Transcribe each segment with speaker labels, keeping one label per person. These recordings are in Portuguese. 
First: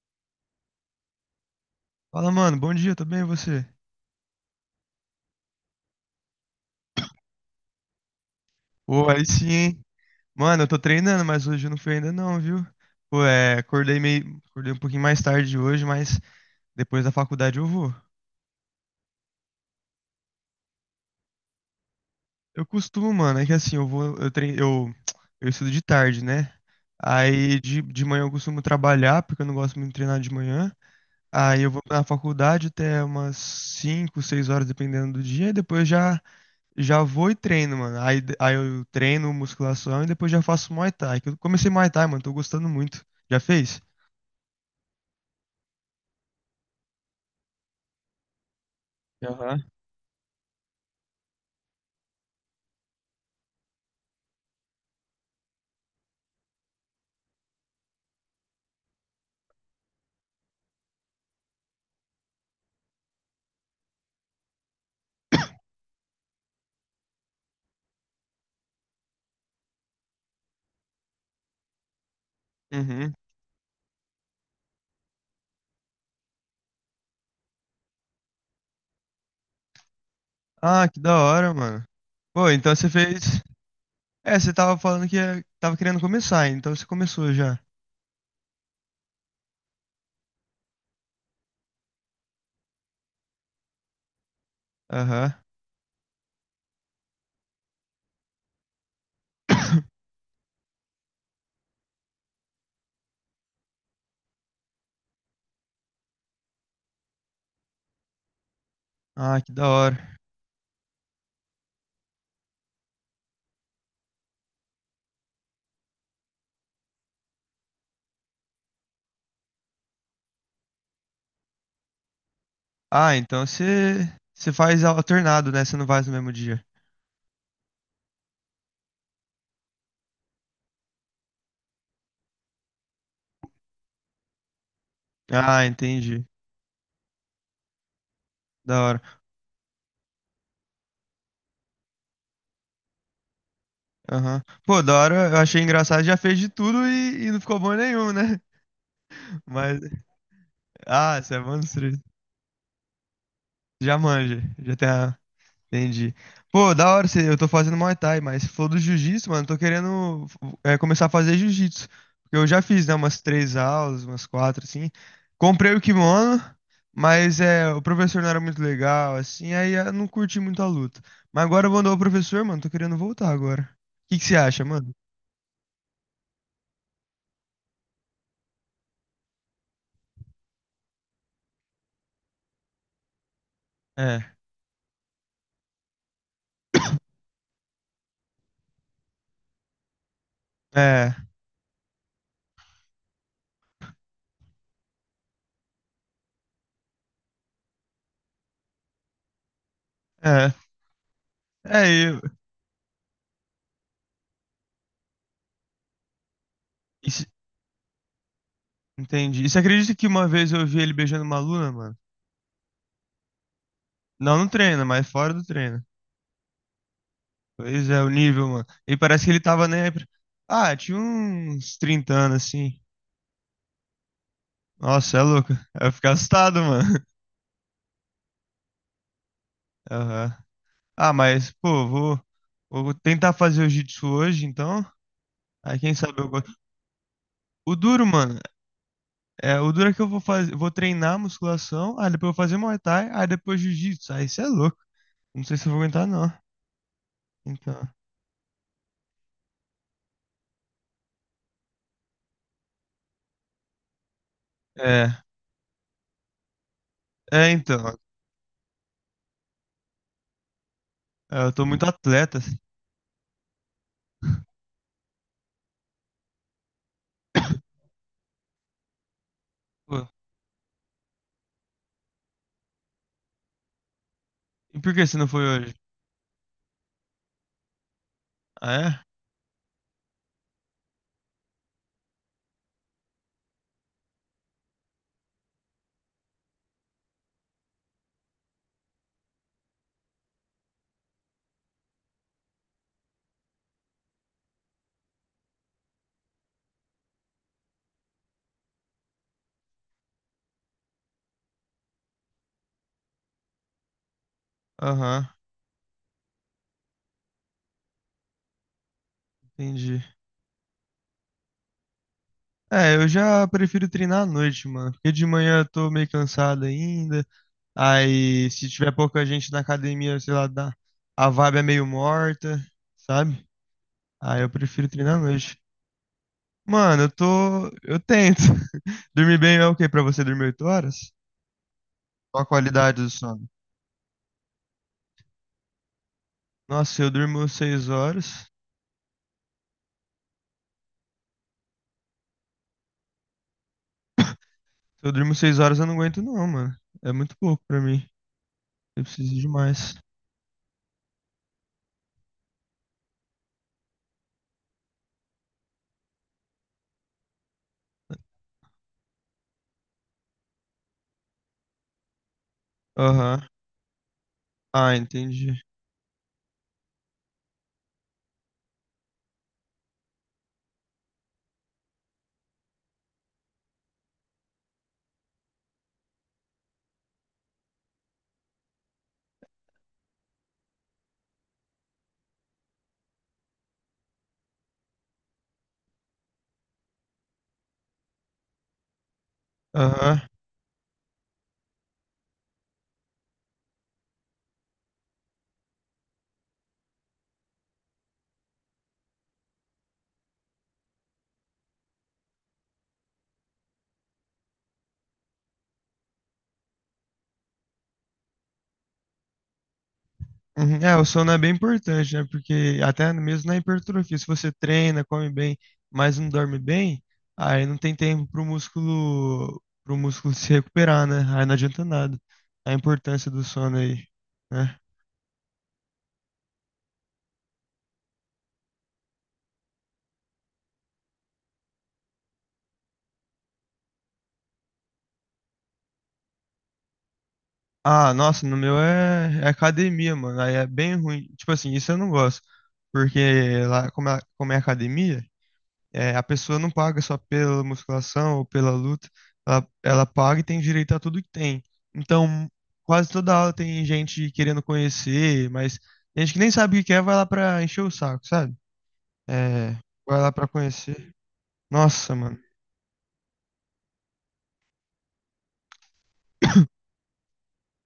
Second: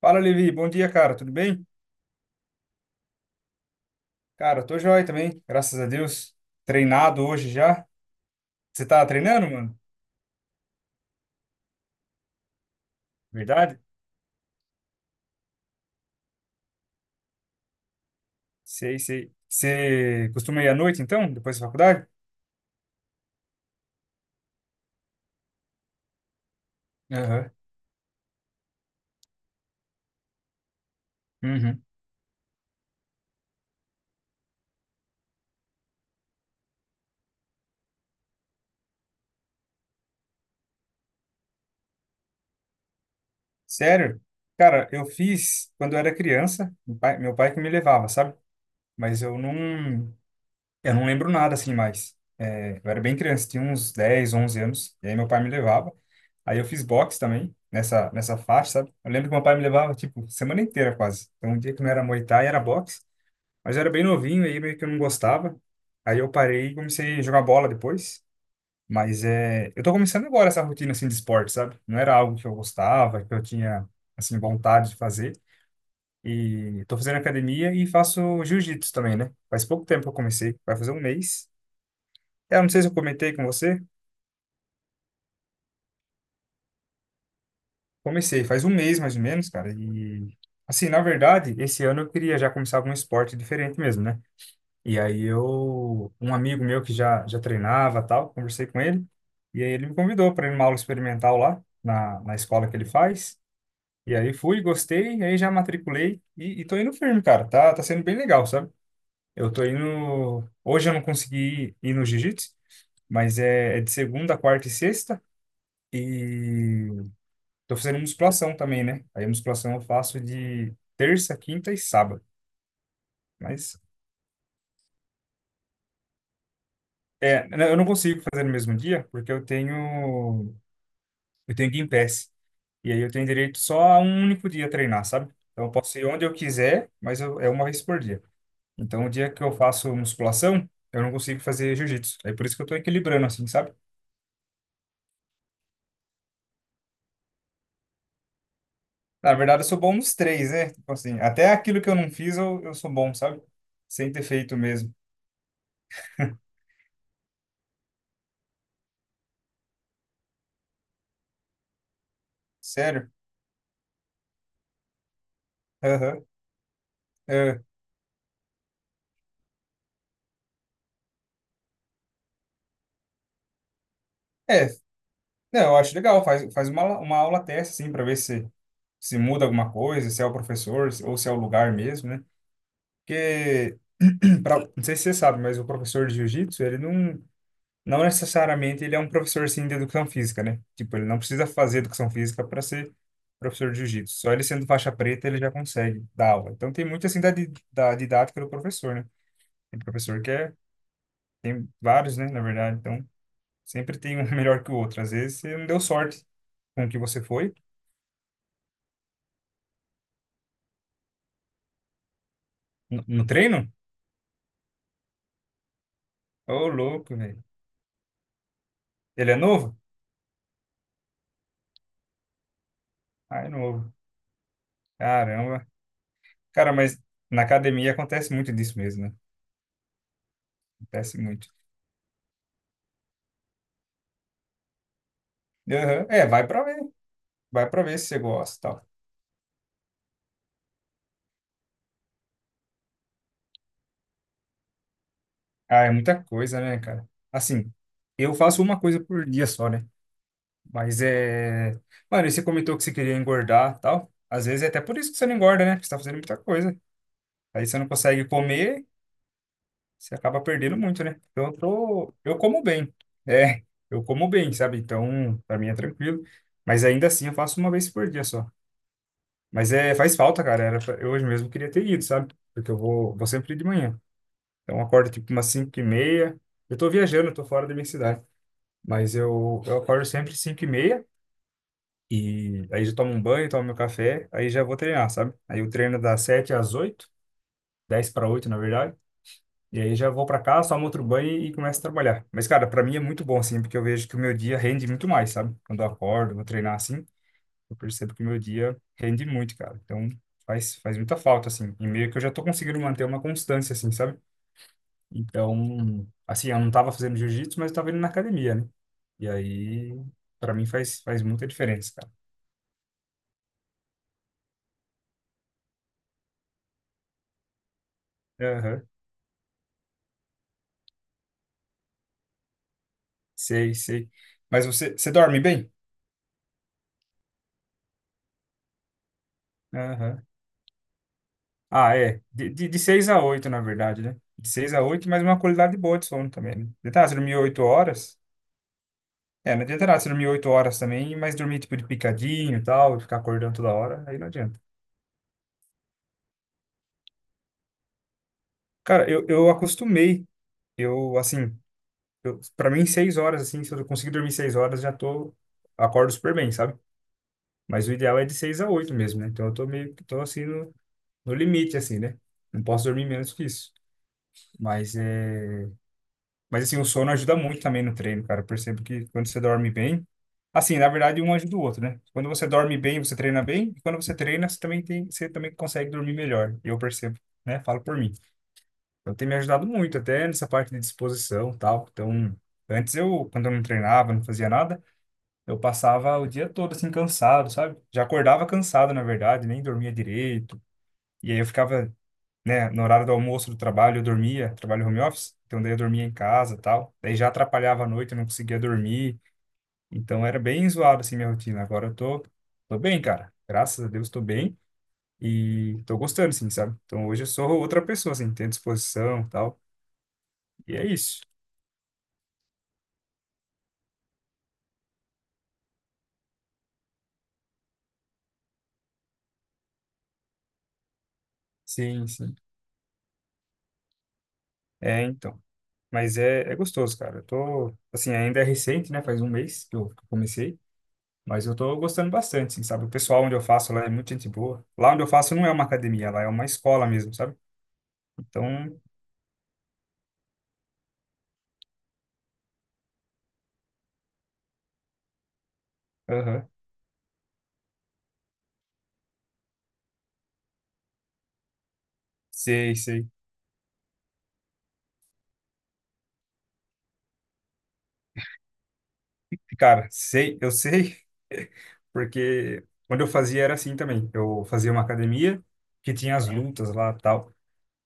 Speaker 1: Fala, Levi. Bom dia, cara. Tudo bem?
Speaker 2: Fala, mano, bom dia, tudo bem e você?
Speaker 1: Cara, eu tô joia também, graças a Deus. Treinado hoje já. Você tá
Speaker 2: Pô, aí sim,
Speaker 1: treinando, mano?
Speaker 2: hein? Mano, eu tô treinando, mas hoje eu não fui ainda não, viu? Pô, é,
Speaker 1: Verdade?
Speaker 2: acordei um pouquinho mais tarde hoje, mas depois da faculdade eu vou.
Speaker 1: Sei, sei. Você costuma ir à noite, então, depois da faculdade?
Speaker 2: Eu costumo, mano, é que assim, eu vou, eu treino, eu estudo de tarde, né?
Speaker 1: Aham.
Speaker 2: Aí de manhã eu costumo trabalhar, porque eu não gosto muito de treinar de manhã. Aí eu vou
Speaker 1: Uhum.
Speaker 2: na faculdade até umas 5, 6 horas, dependendo do dia, e depois já já vou e treino, mano. Aí eu treino musculação e depois já faço Muay Thai. Que eu comecei Muay Thai, mano. Tô gostando muito. Já fez?
Speaker 1: Sério? Cara, eu fiz quando eu era criança, meu pai que me levava, sabe? Mas eu
Speaker 2: Aham.
Speaker 1: não. Eu não lembro nada assim mais. É, eu era bem criança, tinha uns 10, 11 anos, e aí meu pai me levava. Aí eu fiz boxe também, nessa faixa, sabe? Eu lembro que meu pai me levava, tipo, semana inteira quase. Então, um dia que não era Muay Thai, era boxe. Mas eu era bem novinho, aí meio que eu não gostava. Aí eu parei e comecei a jogar bola depois. Mas é, eu tô começando agora essa rotina, assim, de esporte, sabe? Não era algo que eu
Speaker 2: Uhum.
Speaker 1: gostava, que eu tinha, assim, vontade de fazer. E tô fazendo academia e faço jiu-jitsu também, né? Faz pouco tempo que eu comecei, vai
Speaker 2: Ah,
Speaker 1: fazer
Speaker 2: que
Speaker 1: um
Speaker 2: da
Speaker 1: mês.
Speaker 2: hora, mano. Pô,
Speaker 1: É, eu não
Speaker 2: então
Speaker 1: sei
Speaker 2: você
Speaker 1: se eu comentei
Speaker 2: fez.
Speaker 1: com você.
Speaker 2: É, você tava falando que tava querendo começar, então você começou já.
Speaker 1: Comecei faz um mês mais ou menos, cara. E assim, na verdade, esse ano eu queria já começar algum esporte diferente mesmo, né? E aí
Speaker 2: Aham.
Speaker 1: eu, um amigo meu que já já treinava, tal, conversei com ele, e aí ele me convidou para ir numa aula experimental lá na escola que ele faz. E aí fui, gostei, e aí já matriculei e tô indo firme, cara. Tá sendo bem legal, sabe?
Speaker 2: Ah,
Speaker 1: Eu
Speaker 2: que
Speaker 1: tô
Speaker 2: da hora.
Speaker 1: indo, hoje eu não consegui ir, ir no jiu-jitsu, mas é de segunda, quarta e sexta. E tô fazendo musculação também, né? Aí a musculação eu faço de terça, quinta e sábado.
Speaker 2: Ah, então
Speaker 1: Mas
Speaker 2: você você faz alternado, né? Você não faz no mesmo dia.
Speaker 1: é, eu não consigo fazer no mesmo dia porque eu tenho Gympass. E aí eu tenho direito só a um único dia treinar, sabe?
Speaker 2: Ah,
Speaker 1: Então eu posso ir onde
Speaker 2: entendi.
Speaker 1: eu quiser, mas eu, é uma vez por dia.
Speaker 2: Da
Speaker 1: Então o
Speaker 2: hora.
Speaker 1: dia que eu faço musculação, eu não consigo fazer jiu-jitsu. É por isso que eu tô equilibrando assim, sabe?
Speaker 2: Aham. Pô, da hora, eu achei engraçado, já fez de tudo e não ficou bom nenhum, né?
Speaker 1: Na verdade eu sou
Speaker 2: Mas.
Speaker 1: bom nos três, né? Tipo assim,
Speaker 2: Ah, você é
Speaker 1: até aquilo
Speaker 2: monstro.
Speaker 1: que eu não fiz eu sou bom, sabe?
Speaker 2: Já
Speaker 1: Sem ter
Speaker 2: manja,
Speaker 1: feito
Speaker 2: já tem
Speaker 1: mesmo.
Speaker 2: a... Entendi. Pô, da hora, você- eu tô fazendo Muay Thai, mas se for do Jiu-Jitsu, mano, eu tô querendo começar a fazer Jiu-Jitsu. Porque eu já fiz, né,
Speaker 1: Sério?
Speaker 2: umas três aulas, umas quatro, assim. Comprei o
Speaker 1: Aham.
Speaker 2: kimono, mas
Speaker 1: É.
Speaker 2: é, o professor não era muito legal, assim, aí eu não curti muito a luta. Mas agora eu vou andar o professor, mano, tô querendo voltar agora. O que que você acha,
Speaker 1: É,
Speaker 2: mano?
Speaker 1: não, eu acho legal, faz, faz uma aula teste, assim, para ver se muda alguma coisa, se é o professor ou se é o lugar mesmo, né? Porque,
Speaker 2: É,
Speaker 1: pra, não sei se você sabe, mas o professor de jiu-jitsu, ele não, não necessariamente ele é um professor, assim, de educação física, né? Tipo, ele não
Speaker 2: é,
Speaker 1: precisa fazer educação física para ser professor de jiu-jitsu. Só ele sendo faixa preta, ele já consegue dar aula. Então, tem muito, assim, da didática do professor, né? Tem professor que
Speaker 2: é.
Speaker 1: é, tem
Speaker 2: É,
Speaker 1: vários, né,
Speaker 2: eu...
Speaker 1: na verdade. Então, sempre tem um melhor que o outro. Às vezes, você não deu sorte com o que você
Speaker 2: isso-
Speaker 1: foi.
Speaker 2: Entendi. E você acredita que uma vez eu vi ele beijando uma aluna, mano?
Speaker 1: No treino?
Speaker 2: Não no treino, mas fora do treino.
Speaker 1: Ô, louco, velho.
Speaker 2: Pois é, o nível, mano. E parece que
Speaker 1: Ele é
Speaker 2: ele tava
Speaker 1: novo?
Speaker 2: nem aí pra... Ah, tinha uns 30 anos, assim.
Speaker 1: Ah, é novo.
Speaker 2: Nossa, é louco.
Speaker 1: Caramba.
Speaker 2: Eu fico assustado,
Speaker 1: Cara, mas
Speaker 2: mano.
Speaker 1: na academia acontece muito disso mesmo, né?
Speaker 2: Aham. Ah,
Speaker 1: Acontece muito.
Speaker 2: mas, pô, vou tentar fazer o jiu-jitsu hoje, então. Aí, quem
Speaker 1: Aham.
Speaker 2: sabe
Speaker 1: É,
Speaker 2: eu
Speaker 1: vai
Speaker 2: gosto.
Speaker 1: pra ver. Vai
Speaker 2: O
Speaker 1: pra ver
Speaker 2: duro,
Speaker 1: se você
Speaker 2: mano,
Speaker 1: gosta e tal.
Speaker 2: o duro é que eu vou fazer, vou treinar musculação, aí depois eu vou fazer Muay Thai, aí depois jiu-jitsu. Aí, isso é louco. Não sei se eu vou
Speaker 1: Ah, é
Speaker 2: aguentar,
Speaker 1: muita
Speaker 2: não.
Speaker 1: coisa, né, cara? Assim,
Speaker 2: Então,
Speaker 1: eu faço uma coisa por dia só, né? Mas é. Mano, e você comentou que você queria engordar e tal. Às vezes é até por isso que
Speaker 2: é.
Speaker 1: você não engorda, né? Porque você tá fazendo muita coisa.
Speaker 2: É,
Speaker 1: Aí você não
Speaker 2: então.
Speaker 1: consegue comer, você acaba perdendo muito, né?
Speaker 2: É,
Speaker 1: Então,
Speaker 2: eu
Speaker 1: eu
Speaker 2: tô muito
Speaker 1: tô,
Speaker 2: atleta,
Speaker 1: eu
Speaker 2: assim.
Speaker 1: como bem. É, eu como bem, sabe? Então, pra mim é tranquilo. Mas ainda assim, eu faço uma vez por dia só. Mas é,
Speaker 2: Pô,
Speaker 1: faz falta, cara. Eu hoje mesmo queria ter ido, sabe? Porque eu vou, vou sempre de manhã. Então,
Speaker 2: e
Speaker 1: eu
Speaker 2: por que
Speaker 1: acordo
Speaker 2: você não
Speaker 1: tipo
Speaker 2: foi
Speaker 1: umas
Speaker 2: hoje?
Speaker 1: 5h30. Eu tô viajando, eu tô fora da minha cidade.
Speaker 2: Ah, é?
Speaker 1: Mas eu acordo sempre 5h30. E aí já tomo um banho, tomo meu café. Aí já vou treinar, sabe? Aí eu treino das 7 às 8, 10 para 8, na verdade. E aí já vou pra cá, só outro banho e começo a trabalhar. Mas, cara, pra mim é muito bom, assim, porque eu vejo que o meu dia rende muito mais, sabe? Quando eu acordo, vou treinar assim, eu percebo que o meu dia rende muito, cara. Então, faz, faz muita falta, assim. E meio que eu já tô conseguindo manter uma constância, assim, sabe?
Speaker 2: Aham,
Speaker 1: Então, assim, eu não tava fazendo jiu-jitsu, mas eu tava indo na academia, né? E aí,
Speaker 2: entendi.
Speaker 1: pra mim faz, faz muita diferença, cara.
Speaker 2: É, eu já prefiro treinar à noite, mano, porque de manhã eu tô meio cansado ainda. Aí, se
Speaker 1: Aham.
Speaker 2: tiver pouca gente na academia, sei lá, dá, a vibe é meio morta, sabe?
Speaker 1: Sei, sei.
Speaker 2: Aí eu
Speaker 1: Mas
Speaker 2: prefiro
Speaker 1: você
Speaker 2: treinar à
Speaker 1: dorme
Speaker 2: noite.
Speaker 1: bem?
Speaker 2: Mano, eu tento. Dormir bem é o quê pra você
Speaker 1: Aham.
Speaker 2: dormir 8 horas?
Speaker 1: Ah, é.
Speaker 2: Qual a
Speaker 1: De
Speaker 2: qualidade
Speaker 1: 6
Speaker 2: do
Speaker 1: a
Speaker 2: sono?
Speaker 1: 8, na verdade, né? De 6 a 8, mas uma qualidade boa de sono também, né?
Speaker 2: Nossa, se
Speaker 1: Tentar
Speaker 2: eu
Speaker 1: se dormir
Speaker 2: durmo
Speaker 1: 8
Speaker 2: 6
Speaker 1: horas.
Speaker 2: horas. Se
Speaker 1: É, não adianta nada se dormir 8 horas também, mas dormir tipo de picadinho e tal, e ficar acordando toda hora, aí não adianta.
Speaker 2: eu durmo 6 horas, eu não aguento não, mano. É muito pouco pra mim. Eu
Speaker 1: Cara, eu,
Speaker 2: preciso de
Speaker 1: eu
Speaker 2: mais.
Speaker 1: acostumei. Eu, assim, eu, pra mim, 6 horas, assim, se eu conseguir dormir 6 horas, já tô. Acordo super bem, sabe? Mas o ideal é de 6 a 8 mesmo, né? Então eu tô meio que tô assim no limite, assim, né? Não posso dormir menos
Speaker 2: Aham.
Speaker 1: que isso.
Speaker 2: Ah,
Speaker 1: Mas
Speaker 2: entendi.
Speaker 1: é. Mas assim, o sono ajuda muito também no treino, cara. Eu percebo que quando você dorme bem, assim, na verdade, um ajuda o outro, né? Quando você dorme bem, você treina bem, e quando você treina, você também tem, você também consegue dormir melhor. Eu percebo, né? Falo por mim. Então tem me ajudado muito até nessa parte de disposição, e tal. Então, antes eu, quando eu não treinava, não fazia nada, eu passava o dia todo assim cansado, sabe? Já acordava cansado, na verdade, nem dormia
Speaker 2: Aham.
Speaker 1: direito. E aí eu ficava, né, no horário do almoço do trabalho eu dormia, trabalho home office, então daí eu dormia em casa, e tal. Daí já atrapalhava a noite, eu não conseguia dormir. Então era bem zoado assim minha rotina. Agora eu tô bem, cara. Graças a Deus tô bem e tô gostando assim, sabe? Então hoje eu sou outra pessoa assim, tenho disposição, e tal.
Speaker 2: Uhum.
Speaker 1: E é
Speaker 2: É, o
Speaker 1: isso.
Speaker 2: sono é bem importante, né? Porque até mesmo na hipertrofia, se você treina, come bem, mas não dorme bem, aí não tem tempo pro músculo se recuperar, né? Aí não adianta
Speaker 1: Sim,
Speaker 2: nada.
Speaker 1: sim.
Speaker 2: A importância do sono aí, né?
Speaker 1: É, então. Mas é gostoso, cara. Eu tô, assim, ainda é recente, né? Faz um mês que eu comecei. Mas eu tô gostando bastante, assim, sabe? O pessoal onde eu faço lá é muito gente boa. Lá onde eu faço não é uma academia, lá é uma escola mesmo, sabe?
Speaker 2: Ah, nossa, no meu
Speaker 1: Então,
Speaker 2: é, é academia, mano. Aí é bem ruim. Tipo assim, isso eu não gosto. Porque lá, como é academia, é, a
Speaker 1: aham,
Speaker 2: pessoa não paga só pela musculação ou pela luta, ela paga e tem direito a tudo que tem. Então,
Speaker 1: sei,
Speaker 2: quase
Speaker 1: sei.
Speaker 2: toda aula tem gente querendo conhecer, mas gente que nem sabe o que quer vai lá pra encher o saco, sabe? É,
Speaker 1: Cara,
Speaker 2: vai lá
Speaker 1: sei,
Speaker 2: pra
Speaker 1: eu sei,
Speaker 2: conhecer. Nossa, mano.
Speaker 1: porque quando eu fazia era assim também. Eu fazia uma academia que tinha as lutas lá tal.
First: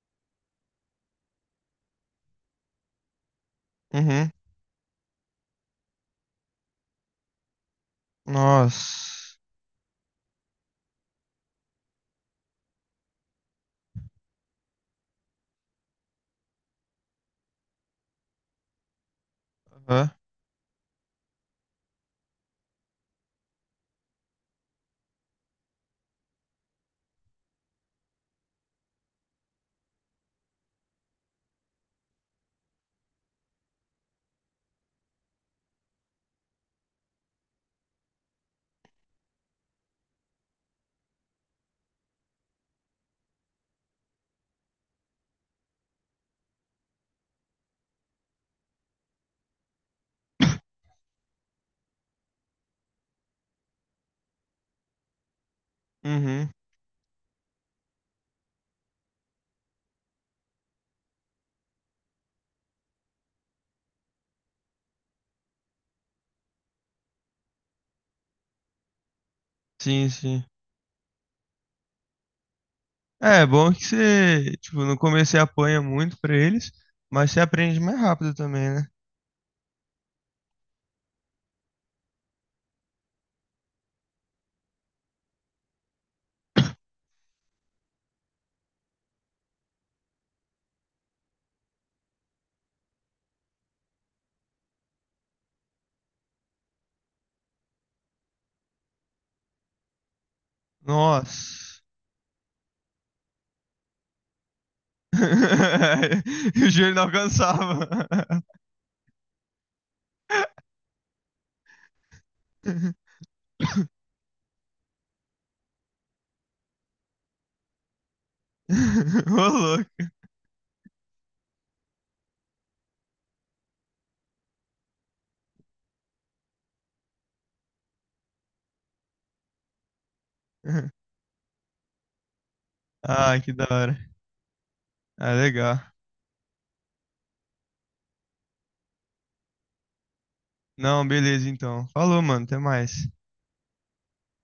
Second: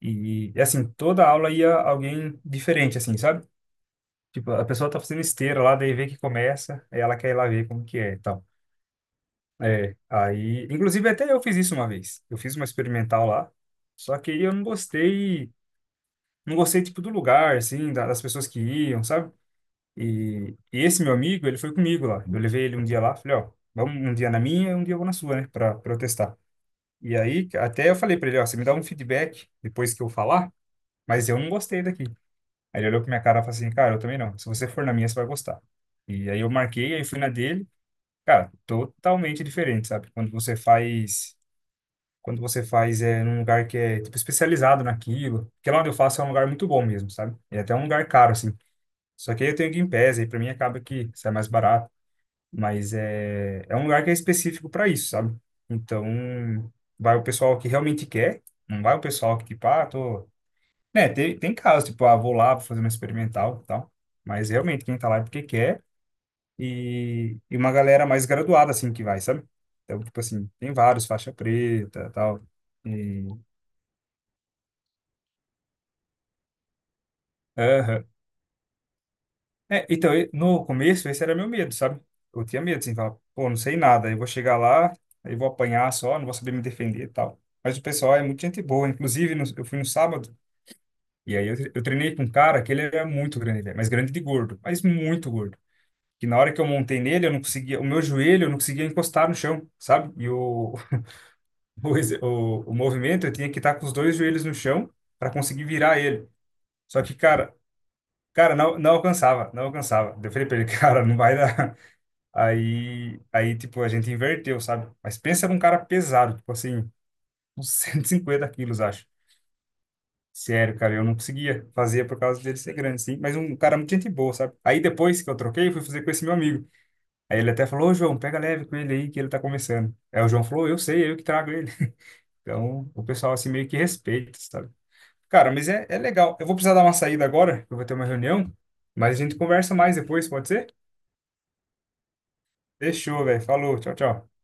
Speaker 1: E assim, toda aula ia alguém diferente, assim, sabe?
Speaker 2: Uhum.
Speaker 1: Tipo, a pessoa tá fazendo esteira lá, daí vê que começa, aí ela quer ir lá ver como que é e tal.
Speaker 2: Nossa.
Speaker 1: É, aí, inclusive até eu fiz isso uma vez. Eu fiz uma experimental lá, só que aí eu não gostei, não gostei tipo do lugar, assim, das pessoas que iam, sabe?
Speaker 2: Aham.
Speaker 1: E esse meu amigo, ele foi comigo lá. Eu levei ele um dia lá, falei, ó, vamos um dia na minha, um dia eu vou na sua, né, para protestar. E aí até eu falei para ele, ó, você me dá um feedback depois que eu falar, mas eu não gostei daqui. Aí ele olhou pra minha cara e falou assim, cara, eu também não. Se você for na minha, você vai gostar. E aí eu marquei, aí fui na dele. Cara, totalmente diferente, sabe? Quando você faz é num lugar que é tipo especializado naquilo, porque lá onde eu faço é um lugar muito bom mesmo, sabe? E é até um lugar caro assim. Só que aí eu tenho Game Pass, aí para mim acaba que sai mais barato, mas é um lugar que é específico para isso, sabe?
Speaker 2: Uhum.
Speaker 1: Então, vai o pessoal que realmente quer, não vai o pessoal que tipo, ah, tô, né, tem casos tipo, ah, vou lá, vou fazer uma experimental, e tal. Mas realmente quem tá lá é porque quer e uma galera mais graduada assim que vai, sabe? Então,
Speaker 2: Sim,
Speaker 1: tipo
Speaker 2: sim.
Speaker 1: assim, tem vários faixa preta, tal. E
Speaker 2: É, é bom que você, tipo, no começo você apanha muito pra eles, mas você aprende mais
Speaker 1: aham.
Speaker 2: rápido também, né?
Speaker 1: É, então, no começo, esse era meu medo, sabe? Eu tinha medo, assim, falar, pô, não sei nada, eu vou chegar lá, aí vou apanhar só, não vou saber me defender e tal. Mas o pessoal é muito gente boa, inclusive eu fui no sábado, e aí eu treinei com um cara que ele era muito grande, velho, mas grande de gordo, mas muito gordo. Que na hora que eu montei nele, eu não conseguia, o meu joelho, eu não conseguia encostar no chão, sabe? E
Speaker 2: Nossa.
Speaker 1: o movimento, eu tinha que estar com os dois joelhos no chão para conseguir virar ele.
Speaker 2: e o joelho
Speaker 1: Só
Speaker 2: não
Speaker 1: que, cara.
Speaker 2: alcançava.
Speaker 1: Cara, não, não alcançava, não alcançava. Daí eu falei pra ele, cara, não vai dar. Aí, tipo, a gente inverteu, sabe? Mas pensa num cara pesado, tipo assim, uns 150 quilos, acho.
Speaker 2: Ô, louco.
Speaker 1: Sério, cara, eu não conseguia fazer por causa dele ser grande, sim. Mas um cara muito gente boa, sabe? Aí depois que eu troquei, eu fui fazer com esse meu amigo. Aí ele até falou, ô João, pega leve com ele aí, que ele tá começando. Aí o João falou, eu sei, é eu que trago ele. Então, o pessoal
Speaker 2: Ah,
Speaker 1: assim
Speaker 2: que da
Speaker 1: meio que
Speaker 2: hora.
Speaker 1: respeita, sabe?
Speaker 2: Ah,
Speaker 1: Cara, mas
Speaker 2: legal.
Speaker 1: é legal. Eu vou precisar dar uma saída agora, eu vou ter uma reunião, mas a gente conversa mais depois, pode ser?
Speaker 2: Não, beleza então. Falou, mano. Até mais.
Speaker 1: Fechou, velho. Falou. Tchau, tchau.